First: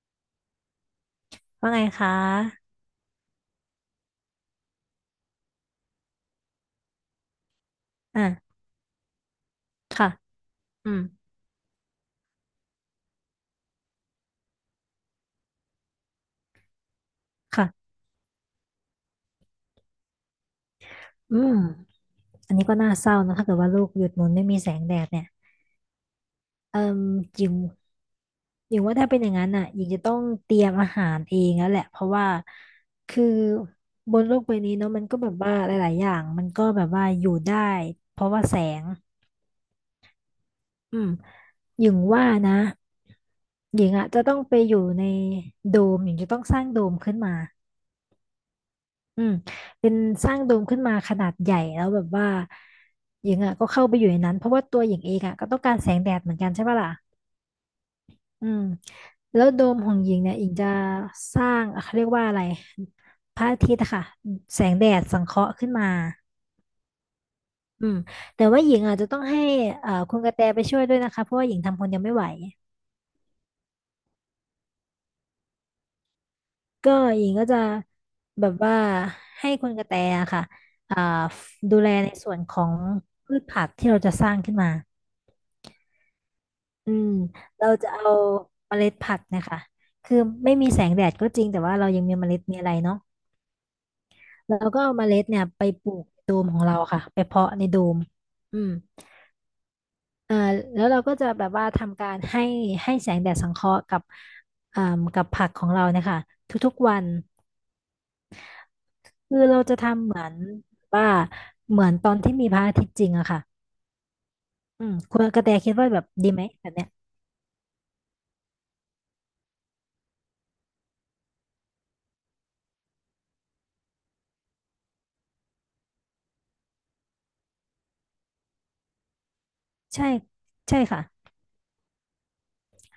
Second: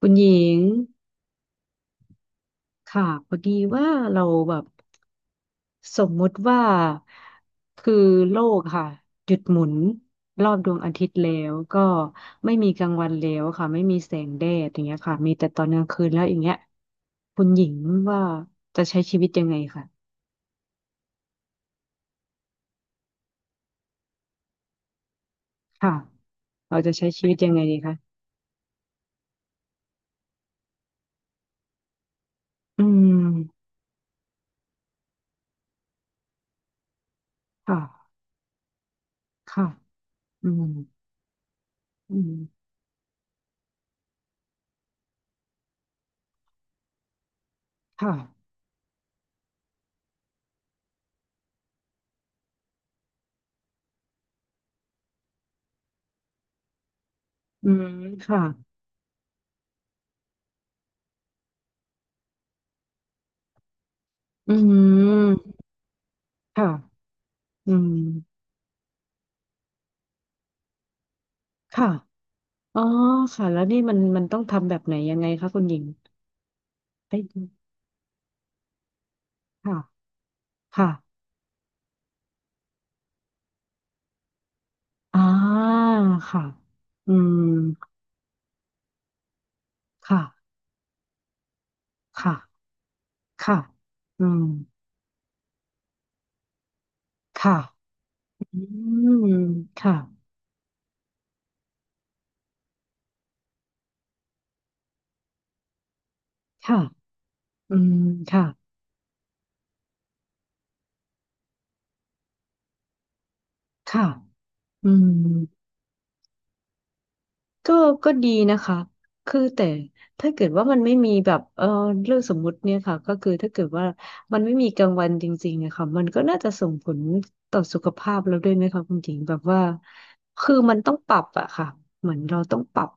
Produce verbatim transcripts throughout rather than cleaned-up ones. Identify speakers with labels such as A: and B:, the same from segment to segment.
A: คุณหญิง
B: ว่าไงคะ
A: ค่ะพอดีว่าเราแบบสมมุติว่าคือโล
B: อ่า
A: กค่ะหยุดหมุน
B: ค่ะ
A: รอบดวง
B: อื
A: อา
B: ม
A: ทิตย์แล้วก็ไม่มีกลางวันแล้วค่ะไม่มีแสงแดดอย่างเงี้ยค่ะมีแต่ตอนกลางคืนแล้วอย่างเงี้ยคุณหญิง
B: ค่ะ
A: ว่าจะใช้ชีวิตยังไงค่ะ
B: อืมอันนี้ก็น่าเศร้านะถ้าเกิดว่าลูกหยุดหมุนไม่มีแสงแดดเนี่ย
A: ค่ะเรา
B: เอิ่
A: จะ
B: ม
A: ใช้ชีวิต
B: หญิ
A: ยัง
B: ง
A: ไงดีคะ
B: หญิงว่าถ้าเป็นอย่างนั้นอ่ะหญิงจะต้องเตรียมอาหารเองแล้วแหละเพราะว่า
A: อืม
B: คือบนโลกใบนี้เนาะมันก็แบบว่าหลายๆอย่างมันก็แบบว่าอยู่ได้
A: ค่ะ
B: เพราะว่าแสง
A: ค่ะอืม
B: อืมหญิง
A: อื
B: ว่านะ
A: ม
B: หญิงอ่ะจะต้องไปอยู่ในโดมหญิงจะต้องสร้างโดมขึ้นมา
A: ค่ะ
B: อืมเป็นสร้างโดมขึ้นมาขนาดใหญ่แล้วแบบว่าหญิงอ่ะก็เข้าไปอยู่ในนั้นเพราะว่าตัวหญิงเองอ่ะก็ต้องการแสงแดดเหมือนกันใช่ปะล่ะ
A: อืมค่ะ
B: อืมแล้วโดมของหญิงเนี่ยหญิงจะสร้างอ่ะเขาเรียกว่าอะไรพระอาทิตย์อะค่ะ
A: อื
B: แสงแดดสังเค
A: ม
B: ราะห์ขึ้นมา
A: ค่ะอื
B: อื
A: ม
B: มแต่ว่าหญิงอาจจะต้องให้เอ่อคุณกระแตไปช่วยด้วยนะคะเพราะว่าหญิงทำค
A: ค่ะ
B: นเดียวไม่ไหว
A: อ๋อค่ะแล้วนี่มันมันต้องทำแบบไหนยังไงคะคุณหญิง
B: ก็
A: ไป
B: หญิง
A: ดู
B: ก็จะแบบว่าให้คุณ
A: ค่ะ
B: กระแตอะค่ะ
A: ค่ะ
B: อ่าดูแลในส่วนของพืชผักที่เราจะสร้างขึ้นมา
A: อ่าค่ะ
B: อืม
A: อืม
B: เราจะเอาเมล็ดผักเนะคะคือ
A: ค่ะ
B: ไม่มีแสงแดดก็จริงแต่ว่าเรายังมีเม
A: ค่ะ
B: ล็ดมีอะไรเนาะ
A: ค่ะอืม
B: เราก็เอาเมล็ดเนี่ยไปปลูกในโดมของเราค่ะไปเพาะ
A: ค่ะ
B: ในโดมอื
A: อื
B: ม
A: มค่ะ
B: เอ่อแล้วเราก็จะแบบว่าทำการให้ให้แสงแดดสังเคราะห์กับอ่ากับผักของเราเนะคะทุก
A: ค่ะ
B: ๆวัน
A: อืมค่ะ
B: คือเราจะทำเหมือนว่าเหมือนตอนที่มีพระอาทิตย์จริงอะค่ะ
A: ค่ะ
B: อื
A: อื
B: มคุณกระ
A: ม
B: แตคิดว่าแบบดีไหมแบบเนี้ย
A: ก็ก็ดีนะคะคือแต่ถ้าเกิดว่ามันไม่มีแบบเออเรื่องสมมุติเนี่ยค่ะก็คือถ้าเกิดว่ามันไม่มีกลางวันจริงๆอะค่ะมันก็น่าจะส่งผลต่อสุขภาพเราด้วยไหมคะคุณหญิงแบบว่า
B: ใช่
A: คือมั
B: ใช่
A: นต้อง
B: ค่ะ
A: ปรับอะค่ะเหมือนเราต้องปรับ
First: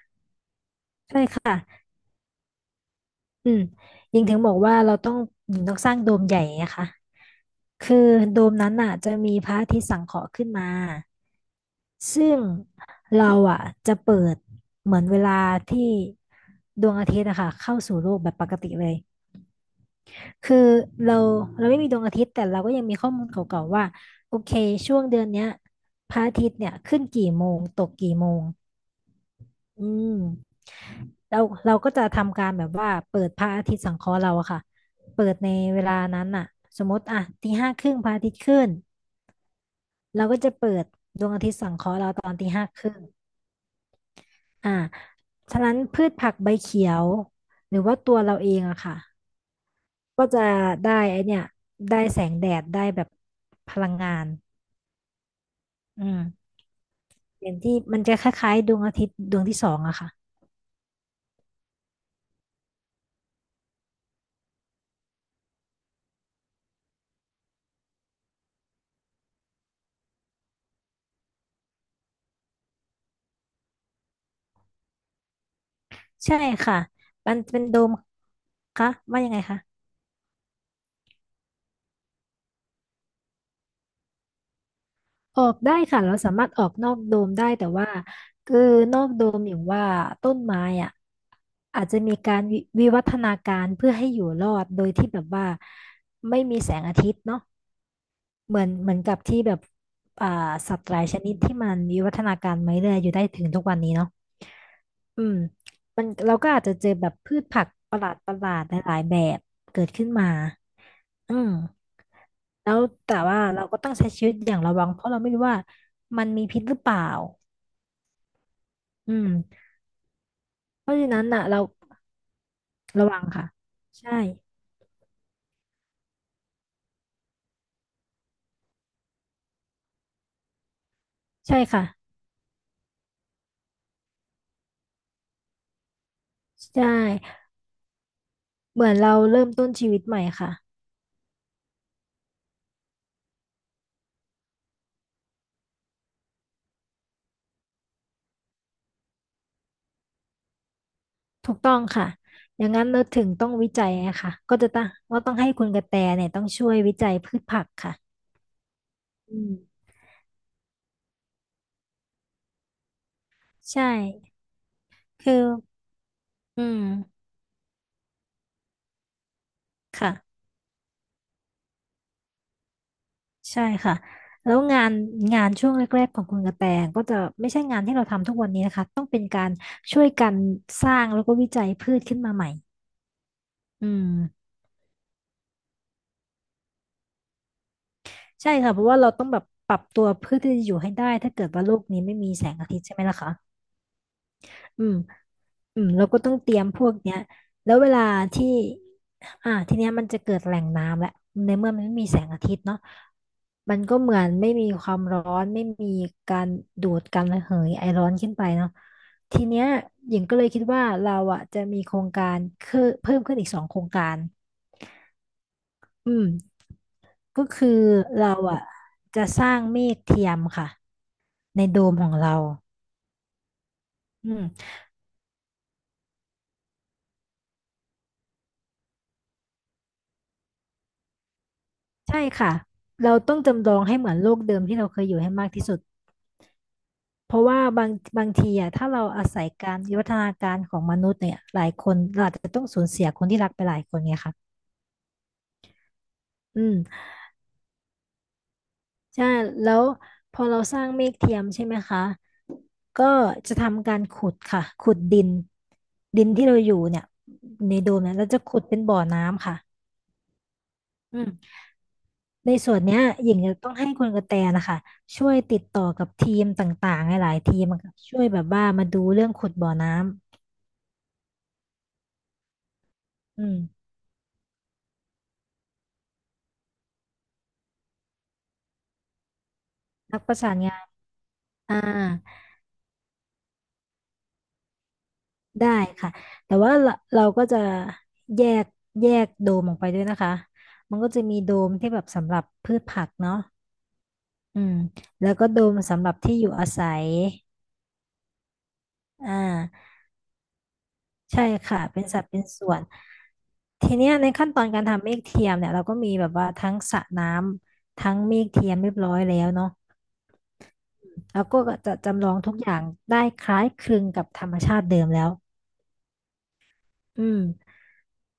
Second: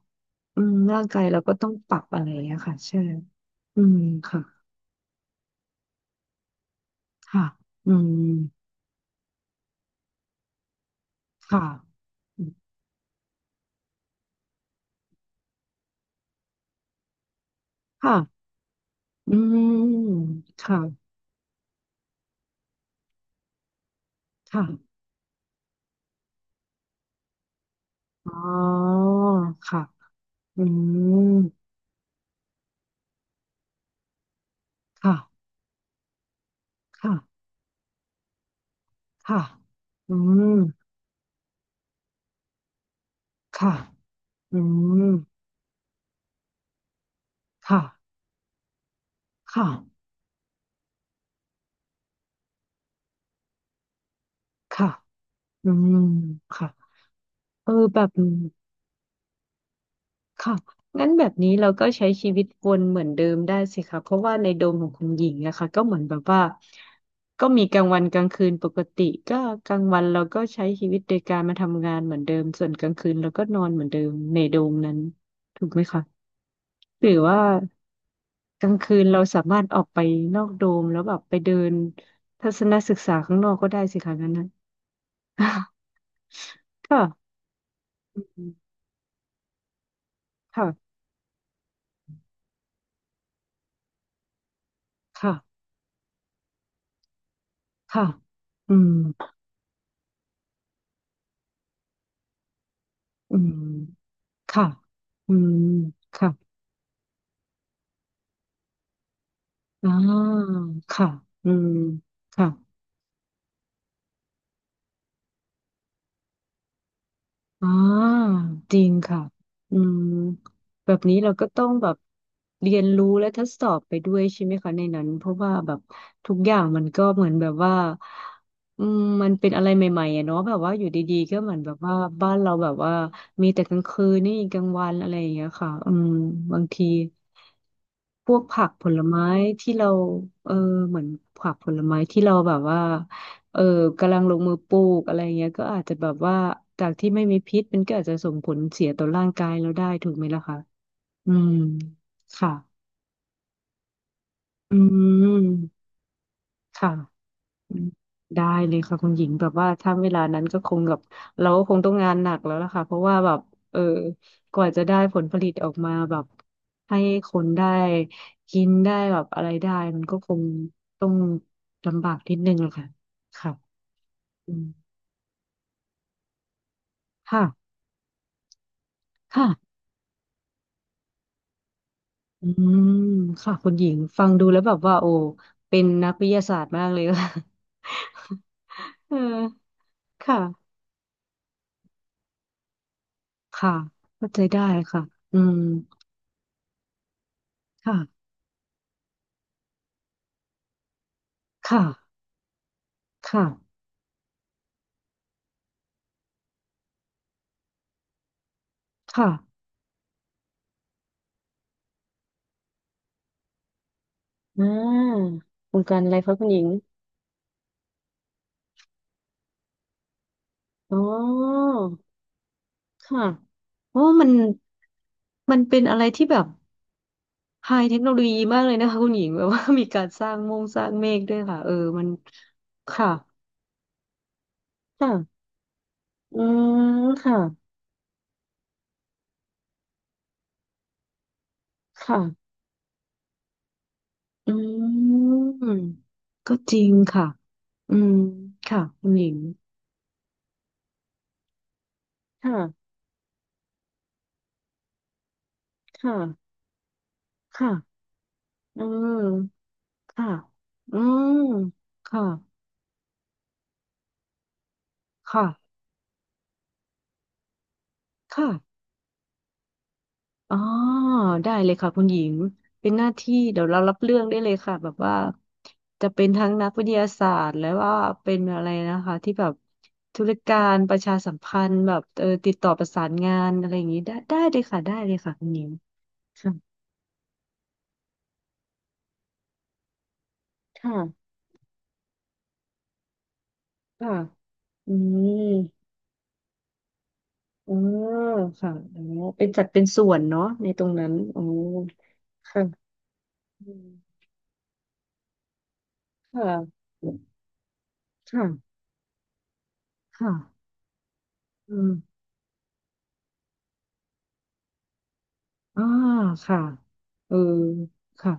A: อืมร่างกายเราก็ต้องปรับอะไรอะี้ยค่ะใช่
B: อืม
A: อืม
B: ยิงถึง
A: ค่ะ
B: บอกว่าเราต้องยิงต้องสร้างโดมใหญ่นะคะ
A: ค่ะ
B: คื
A: อื
B: อโด
A: ม
B: มนั้นน่ะจะมีพระอาทิตย์สังเคราะห์ขึ้นมา
A: ค่ะ
B: ซึ่งเราอ่ะจะเปิดเหมือนเวลาที่ดวงอาทิตย์นะคะเข้าสู่โล
A: ค่ะ
B: กแบบปกติเลย
A: อืม
B: คือ
A: ค่ะ
B: เราเราไม่มีดวงอาทิตย์แต่เราก็ยังมีข้อมูลเก่าๆว่าโอเค
A: ค่ะ
B: ช่วงเดือนเนี้ยพระอาทิตย์เนี่ยขึ้นกี่โมงตกกี่โม
A: อ๋
B: ง
A: อค่ะ
B: อืม
A: อืม
B: เราเราก็จะทำการแบบว่าเปิดพระอาทิตย์สังเคราะห์เราอะค่ะ
A: ค่ะ
B: เปิดในเวลานั้นน่ะสมมติ
A: ค่ะ
B: อ่ะตีห้าครึ่งพระอาทิตย์ขึ้น
A: ค่ะอื
B: เราก็จะ
A: ม
B: เปิด
A: ค่ะอื
B: อ่า
A: ม
B: ฉะนั้นพืชผักใบเขียวหรื
A: ค่ะ
B: อว่าตัวเราเองอะค่ะ
A: ค่ะ
B: ก็จะได้ไอเนี่ยได้แสงแดดได้แบบพลังงาน
A: ค่ะอืม
B: อืม
A: ค่ะ
B: อย่าง
A: เอ
B: ที่
A: อ
B: มั
A: แบ
B: น
A: บ
B: จะค
A: นี้
B: ล้ายๆดวงอาทิตย์ดวงที่สองอะค่ะ
A: ค่ะงั้นแบบนี้เราก็ใช้ชีวิตวนเหมือนเดิมได้สิคะเพราะว่าในโดมของคุณหญิงนะคะก็เหมือนแบบว่าก็มีกลางวันกลางคืนปกติก็กลางวันเราก็ใช้ชีวิตโดยการมาทำงานเหมือนเดิมส่วนกลางคืนเราก็นอนเหมือนเดิมในโดมนั้นถูกไหมคะ
B: ใช่ค่ะ
A: หรือ
B: มัน
A: ว่า
B: เป็นโดม
A: กลาง
B: คะ
A: คืนเรา
B: ว่ายังไง
A: สามา
B: คะ
A: รถออกไปนอกโดมแล้วแบบไปเดินทัศนศึกษาข้างนอกก็ได้สิคะนั้นนะ
B: ออก ได้ค่ะเราสามารถออกนอกโด
A: ค่ะ
B: มได้แต่ว่า
A: อืม
B: คือนอกโดมอย่างว่าต้นไม้
A: ค่ะ
B: อ่ะอาจจะมีการวิวิวัฒนาการเพื่อให้อยู่รอดโดยที่แบบ
A: ค่ะ
B: ว่าไม่มีแสงอาทิตย์เนาะ
A: ค่ะ
B: เหมือน
A: อื
B: เห
A: ม
B: มือนกับที่แบบอ่าสัตว์หลายชนิดที่มันอยู่
A: อื
B: นี่เนาะ
A: มค่ะ
B: อื
A: อื
B: ม
A: ม
B: มันเราก็
A: ค่ะ
B: อาจจะเจอแบบพืชผักประหลาดประหลาดหลายๆแบบเกิ
A: อ่
B: ดขึ้นมา
A: าค่ะ
B: อื
A: อื
B: ม
A: มค่ะ
B: แล้วแต่ว่าเราก็ต้องใช้ชีวิตอย่างระวังเพราะเราไม่รู้ว่ามันมีพิษหรือเปล่า
A: อ่าจริง
B: อื
A: ค่ะ
B: ม
A: อืม
B: เพ
A: แบ
B: ราะ
A: บ
B: ฉะ
A: นี้
B: นั้น
A: เรา
B: อ่ะ
A: ก็
B: เรา
A: ต้องแบบเรียนรู้
B: ระวัง
A: และท
B: ค่ะ
A: ดสอบไปด้
B: ใช่
A: วยใช่ไหมคะในนั้นเพราะว่าแบบทุกอย่างมันก็เหมือนแบบว่าอืมมันเป็นอะไรใหม่ๆอะเนาะแบบว่าอยู่ดีๆก็เหมือ
B: ใช่
A: นแบบ
B: ค่ะ
A: ว่าบ้านเราแบบว่ามีแต่กลางคืนนี่กลางวันอะไรอย่างเงี้ยค่ะอืมบาง
B: ใช่
A: ทีพวกผัก
B: เห
A: ผ
B: มือน
A: ล
B: เรา
A: ไม้
B: เริ่มต้น
A: ที่เรา
B: ชีวิตใหม่
A: เอ
B: ค่ะ
A: อเหมือนผักผลไม้ที่เราแบบว่า เออกำลังลงมือปลูกอะไรเงี้ยก็อาจจะแบบว่าจากที่ไม่มีพิษมันก็อาจจะส่งผลเสียต่อร่างกายเราได้ถูกไหมล่ะคะอืม
B: ถูกต้องค่ะ
A: ค่ะ
B: อย่างนั้นเราถึงต้องวิจัยอะค่ะก็จะ
A: อื
B: ต้องว่าต้องให้คุณกระ
A: ม
B: แตเนี่ยต้องช่วย
A: ค่ะ
B: วิจัยพืชผัก
A: อืม
B: ค่ะ
A: ได้เลยค่ะคุณหญิง
B: อื
A: แบบ
B: ม
A: ว่าถ้าเวลานั้นก็คงแบบเราก็คงต้องงานหนักแล้วล่ะค่ะเพราะว่าแบบเออ
B: ใช่
A: กว่าจะได้ผล
B: คือ
A: ผลิตออกมาแบบ
B: อื
A: ให้
B: ม
A: คนได้กินได้แบบอะไรได้มันก็ค
B: ค่ะ
A: งต้องลำบากนิดนึงแหละค่ะค่ะ
B: ใช่ค่ะ
A: อื
B: แล้ว
A: ม
B: งานงานช่วงแรกๆของคุณกระแตก็จะไม่ใช่
A: ค่ะ
B: งานที่เราทำทุกวันนี้นะคะต้องเป็นกา
A: ค่ะ
B: รช่วยกันสร้างแล้วก็วิจัยพืชขึ้นมาให
A: อื
B: ม่
A: มค่ะคุณห
B: อื
A: ญิง
B: ม
A: ฟังดูแล้วแบบว่าโอ้เป็นนักวิทยาศาสตร์มากเลย ค่ะ
B: ใช่ค่ะเพราะ ว่าเรา
A: เอ
B: ต้อง
A: อ
B: แบบปรับตัวเพื่อที่จะ
A: ค่ะ
B: อยู่ให้ได้ถ้าเกิดว่าโลกนี้ไม่มีแสงอาทิตย์ใช่ไหมล่ะคะ
A: ค่ะเข้าใจได้
B: อืม
A: ค่ะอืม
B: อืมเราก็ต้องเตรียมพวกเนี้ยแล้วเว
A: ค่ะ
B: ลาที่อ่าทีเนี้ยมันจะเกิดแหล่งน้ำแหละในเมื่อ
A: ค่ะ
B: มันไม่มีแสงอาทิตย์เนาะ
A: ค่ะ
B: มันก็เหมือนไม่มีความร้อนไม่มีการดูดการระเหยไอร้อนขึ้นไปเนาะ
A: ค่ะ
B: ทีเนี้ยหญิงก็เลยคิดว่าเราอ่ะจะมีโครงการคือเพิ่มขึ้นอีกสองโครงการ
A: อ่าโครงการ
B: อื
A: อะไร
B: ม
A: คะคุณหญิง
B: ก็คือเราอ่ะจะสร้างเมฆเทียมค่ะ
A: อ๋
B: ใน
A: อ
B: โดมของเรา
A: ค่ะโอ้มั
B: อื
A: น
B: ม
A: มันเป็นอะไรที่แบบไฮเทคโนโลยีมากเลยนะคะคุณหญิงแบบว่ามีการสร้างมงสร้างเมฆด้วยค่ะเออมัน
B: ใช่ค่ะ
A: ค่ะ
B: เราต้องจำลองให้เหมือนโลกเดิมที่เราเคยอยู่ให้
A: ค่ะ
B: มากที่สุด
A: อืม
B: เพ
A: ค่ะ
B: ราะว่าบางบางทีอ่ะถ้าเราอาศัยการวิวัฒนาการของมนุษย์เนี่ยหลายคนเราอาจ
A: ค่ะ
B: จะต้องสูญเสียคนที่รักไปหลายคนไงค่ะ
A: อืมก็
B: อื
A: จ
B: ม
A: ริงค่ะอืมค่ะคุณห
B: ใช่
A: ญิง
B: แล้วพอเราสร้างเมฆเทียมใช่ไหมคะ
A: ค่ะ
B: ก็จะทำการขุดค่ะ ขุดดิน
A: ค
B: ดินที่
A: ่ะ
B: เราอยู่เนี่ย
A: ค่ะ
B: ในโดมเนี่ยเราจะขุดเป็น
A: อื
B: บ่อ
A: ม
B: น้ำค่ะ
A: ค่ะอื
B: อื
A: ม
B: ม
A: ค่ะ
B: ในส่วนเนี้ยหญิงจะต้องให้คุณกระแตนะคะช่วย
A: ค่ะ
B: ติดต่อกับทีมต่างๆหลายๆทีมอะค่ะช่วยแบบ
A: ค่ะ
B: ว่ามาดูเรื่องขุดบ่อน้ำ
A: อ๋อได้เลยค่ะคุณหญิงเป็นหน้าที่
B: อืม
A: เดี๋ยวเรารับเรื่องได้เลยค่ะแบบว่าจะเป็นทั้งนักวิทยาศาสตร์แล้วว่าเป็นอะไรนะคะที่แบบ
B: นั
A: ธุ
B: กป
A: ร
B: ระสา
A: กา
B: นงา
A: ร
B: น
A: ประชาสัมพัน
B: อ่า
A: ธ์แบบเออติดต่อประสานงานอะไรอย่างนี้ได้ได้เลยค่ะได้เลยค่ะคุณหญิ
B: ได้
A: ง
B: ค่ะ
A: ค่ะ
B: แต่ว่าเราเราก็จะแยกแยกโดมออกไปด้วยนะคะ
A: ค่ะ
B: มันก็จะมีโดมที่แบบสำหรับพืชผักเนาะ
A: ค่ะ
B: อืม
A: อื
B: แล้ว
A: ม
B: ก็โดมสำหรับที่อยู่อาศัย
A: อ๋อค่ะอ๋อ
B: อ่
A: เป็นจัดเป็น
B: า
A: ส่วนเนาะในตรงนั้นอ๋
B: ใช่
A: อ
B: ค่ะเป็นสัดเป็น
A: ค่ะ
B: ส่วน
A: อืม
B: ทีเนี้ยในขั้นตอนการทำเมฆเทียมเนี่ยเราก็มีแบบว่าทั้ง
A: ค่ะ
B: สระน้ำทั้งเมฆเทียม
A: ค่ะ
B: เรียบร้อยแล้วเนาะ
A: ค่ะ
B: แล้วก็
A: อืม
B: จะจำลองทุกอย่างได้คล้ายคลึงกับธรรมชาติเดิมแล้ว
A: อ่าค่ะ
B: อื
A: เออ
B: ม
A: ค่ะ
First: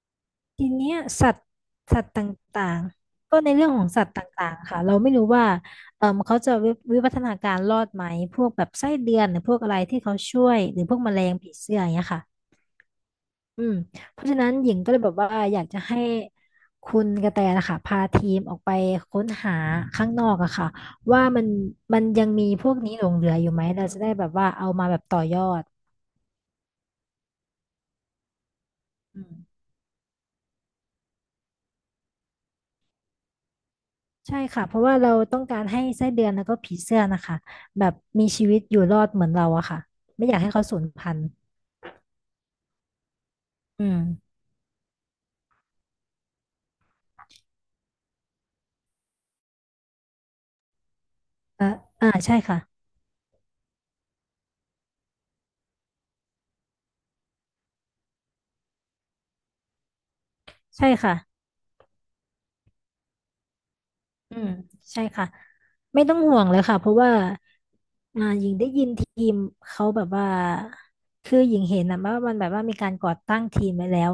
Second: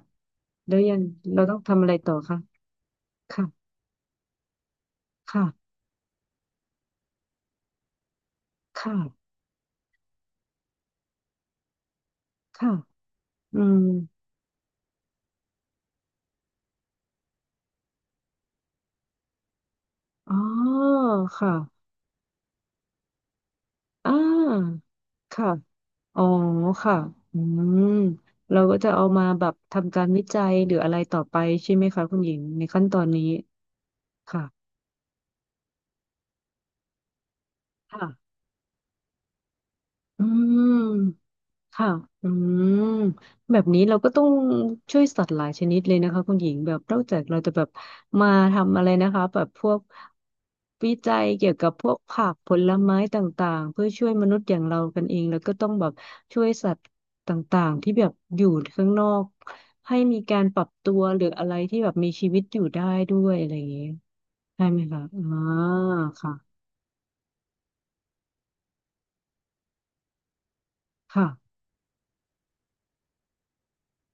B: ที
A: แล้ว
B: เนี้
A: ยั
B: ย
A: ง
B: สัต
A: เรา
B: ว์
A: ต้องทำอะไร
B: สัต
A: ต่
B: ว์
A: อ
B: ต
A: คะ
B: ่างๆก็
A: ค่ะ
B: ในเรื่องของสัตว์ต่างๆค่ะเราไม่รู้
A: ค่ะ
B: ว่าเออเขาจะวิวิวัฒนาการรอดไหมพวกแบบไส้
A: ค่ะ
B: เดือนหรือพวกอะไรที่เขาช่วยหรือพวกแมลงผีเสื้ออย่างเงี้ยค่ะ
A: ค่ะ อื
B: อืม
A: ม
B: เพราะฉะนั้นหญิงก็เลยแบบว่าอยากจะให้คุณกระแตนะคะพาทีมออกไปค้นหาข้างนอ
A: อ๋
B: กอะค่ะ
A: อ
B: ว่ามัน
A: ค่ะ
B: มันยังมีพวกนี้หลงเหลืออยู่ไหมเราจะได้
A: อ่า
B: แบบว่าเอามาแบบต่อยอ
A: ค่ะ
B: ด
A: อ๋อค่ะอืมเราก็จะเอา
B: อื
A: มา
B: ม
A: แบบทำการวิจัยหรืออะไรต่อไปใช่ไหมคะคุณหญิงในขั้นตอนนี้
B: ใช่
A: ค่ะ
B: ค่ะเพราะว่าเราต้องการให้ไส้เดือนแล้วก็ผีเสื้อนะคะแบบมี
A: ค่ะ
B: ชีวิตอยู่รอดเหมือนเราอะค่ะ
A: อื
B: ไม่อยากให้เขา
A: ม
B: สูญพันธุ์
A: ค่ะอืมแบบนี้
B: อื
A: เรา
B: ม
A: ก็ต้องช่วยสัตว์หลายชนิดเลยนะคะคุณหญิงแบบนอกจากเราจะแบบมาทำอะไรนะคะแบบพวกวิจัยเกี่ยว
B: อ่า
A: กับพวก
B: อ่า
A: ผัก
B: ใช่
A: ผ
B: ค่ะ
A: ลไม้ต่างๆเพื่อช่วยมนุษย์อย่างเรากันเองแล้วก็ต้องแบบช่วยสัตว์ต่างๆที่แบบอยู่ข้างนอกให้มีการปรับ
B: ใช่
A: ตัว
B: ค่ะ
A: หรืออะไรที่แบบมีชีวิตอยู่ได้ด้วยอะไรอย่างเงี้ย
B: อืม
A: ใช่ไหมคะ
B: ใช่
A: อ่า
B: ค่ะ ไม่ต้อง
A: ค่ะ
B: ห่วงเลยค่ะเพราะว่าอ่าหญิงได้ยินทีมเขาแบบว่า
A: ค่ะ
B: คือหญิงเห็นนะว่ามันแบบว่ามีการก่อตั้งทีมไว้แล้ว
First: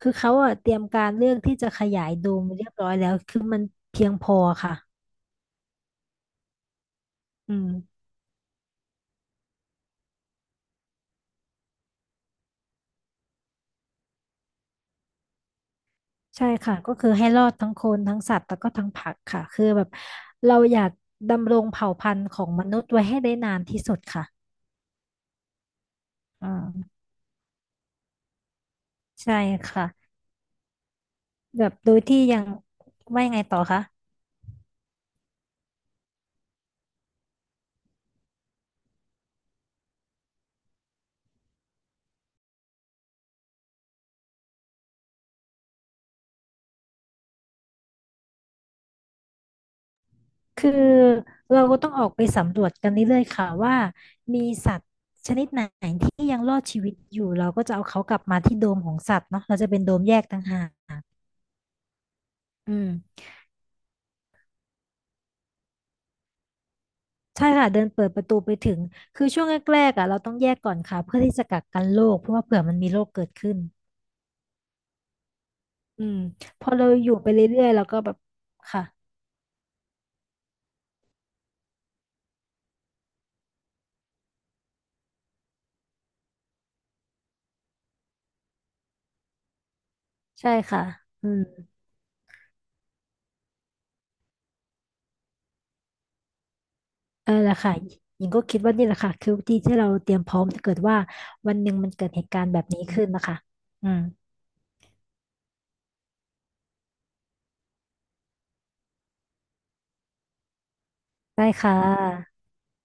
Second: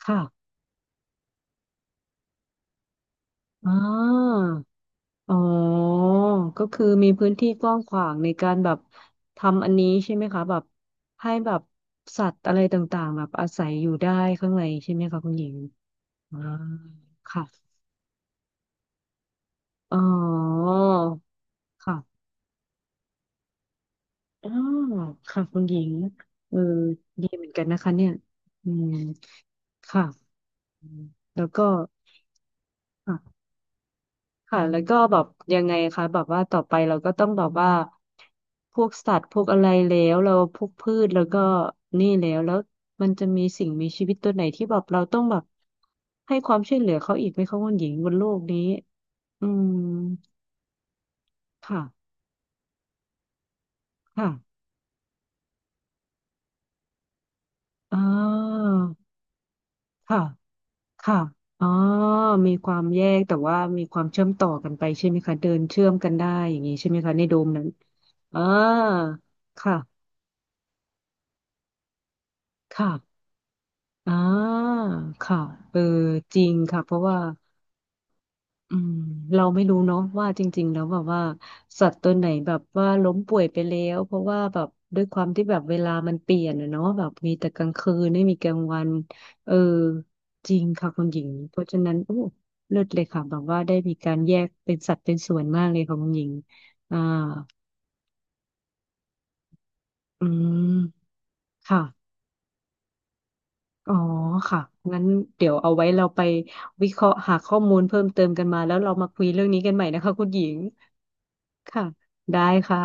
B: คือเขา
A: ค่ะ
B: อ่ะเตรียมการเรื่องที่จะขยายโดมเรียบร้อยแล้วคือมัน
A: อ่า
B: เพียงพอค่ะ
A: อ๋อก็คือมีพื้นที่
B: อื
A: ก
B: ม
A: ว้างขวางในการแบบทำอันนี้ใช่ไหมคะแบบให้แบบสัตว์อะไรต่างๆแบบอาศัยอยู่ได้ข้างในใช่ไหมคะคุณหญิงอ่า
B: ใช่ค่ะก็คือให้รอ
A: ค่ะ
B: ดทั้งคนทั้งสัตว์แล้วก็ทั้งผักค่ะคือแบบ
A: อ๋อ
B: เราอยากดำรงเผ่า
A: ค่ะ
B: พันธุ์ของมนุษย์ไว้ให้ได้นานที่สุดค่ะ
A: อ๋อค่ะคุณหญิง
B: อื
A: เออ
B: ม
A: ดีเหมือนกันนะคะเนี่ยอืม
B: ใช่ค่ะ
A: ค่ะอืมแล้วก็
B: แบบโดยที่ยังว่ายังไงต่อคะ
A: ค่ะแล้วก็แบบยังไงคะแบบว่าต่อไปเราก็ต้องแบบว่าพวกสัตว์พวกอะไรแล้วเราพวกพืชแล้วก็นี่แล้วแล้วมันจะมีสิ่งมีชีวิตตัวไหนที่แบบเราต้องแบบให้ความช่วยเหลือเขาอีกไหมคะคุณหญิงบนโลกนี้อืม
B: คือเราก็
A: ค่ะ
B: ต้องออกไปสำรวจกันเรื่อยๆค่ะว่า
A: ค่ะ
B: มีสัตว์ชนิดไหนที่ยังรอดชีวิตอยู่เราก็จะเอา
A: อ่
B: เขากลับมาที่โด
A: า
B: มของสัตว์เนาะเราจะเป็นโดมแย
A: ค่ะ
B: กต่างหาก
A: ค่ะอ๋อมีค
B: อื
A: วาม
B: ม
A: แยกแต่ว่ามีความเชื่อมต่อกันไปใช่ไหมคะเดินเชื่อมกันได้อย่างนี้ใช่ไหมคะในโด
B: ใช่
A: มนั้
B: ค่ะ
A: น
B: เดินเปิดประตู
A: อ่า
B: ไปถึงคือช่วงแรกๆ
A: ค่ะ
B: อ่ะเราต้องแยกก่อนค่ะเพื่อที่จะกักกันโรคเพราะว่าเผื่อมันมี
A: ค่ะ
B: โรคเกิดขึ้น
A: อ่าค่ะเออ
B: อืม
A: จริง
B: พอ
A: ค่ะ
B: เรา
A: เพราะ
B: อยู่
A: ว่า
B: ไปเรื่อยๆเราก็แบบ
A: อื
B: ค่ะ
A: มเราไม่รู้เนาะว่าจริงๆแล้วแบบว่า สัตว์ตัวไหนแบบว่าล้มป่วยไปแล้ว เพราะว่าแบบด้วยความที่แบบเวลามันเปลี่ยนอะเนาะแบบมีแต่กลางคืนไม่มีกลางวันเออจ
B: ใช่
A: ริง
B: ค่ะ
A: ค่ะคุณหญิ
B: อื
A: ง
B: ม
A: เพราะฉะนั้นโอ้เลิศเลยค่ะแบบว่าได้มีการแยกเป็นสัตว์เป็นส่วนมากเลยค่ะคุณหญิงอ่า
B: เออแหละค่ะหญิงก็คิดว่านี่แหละค่ะคือวิธีที่เราเตรียม
A: อื
B: พร้อมถ้าเกิดว่า
A: ม
B: วันหนึ่ง
A: ค่ะ
B: มันเกิดเหตุการณ์แบบนี้ขึ้นนะคะอื
A: อ๋อ
B: ม
A: ค่ะงั้นเดี๋ยวเอาไว้เราไปวิเคราะห์หาข้อมูลเพิ่มเติมกันมาแล้วเรามาคุยเรื่องนี้กันใหม่นะคะคุณหญิง
B: ได้ค่ะ
A: ค่ะได้ค่ะ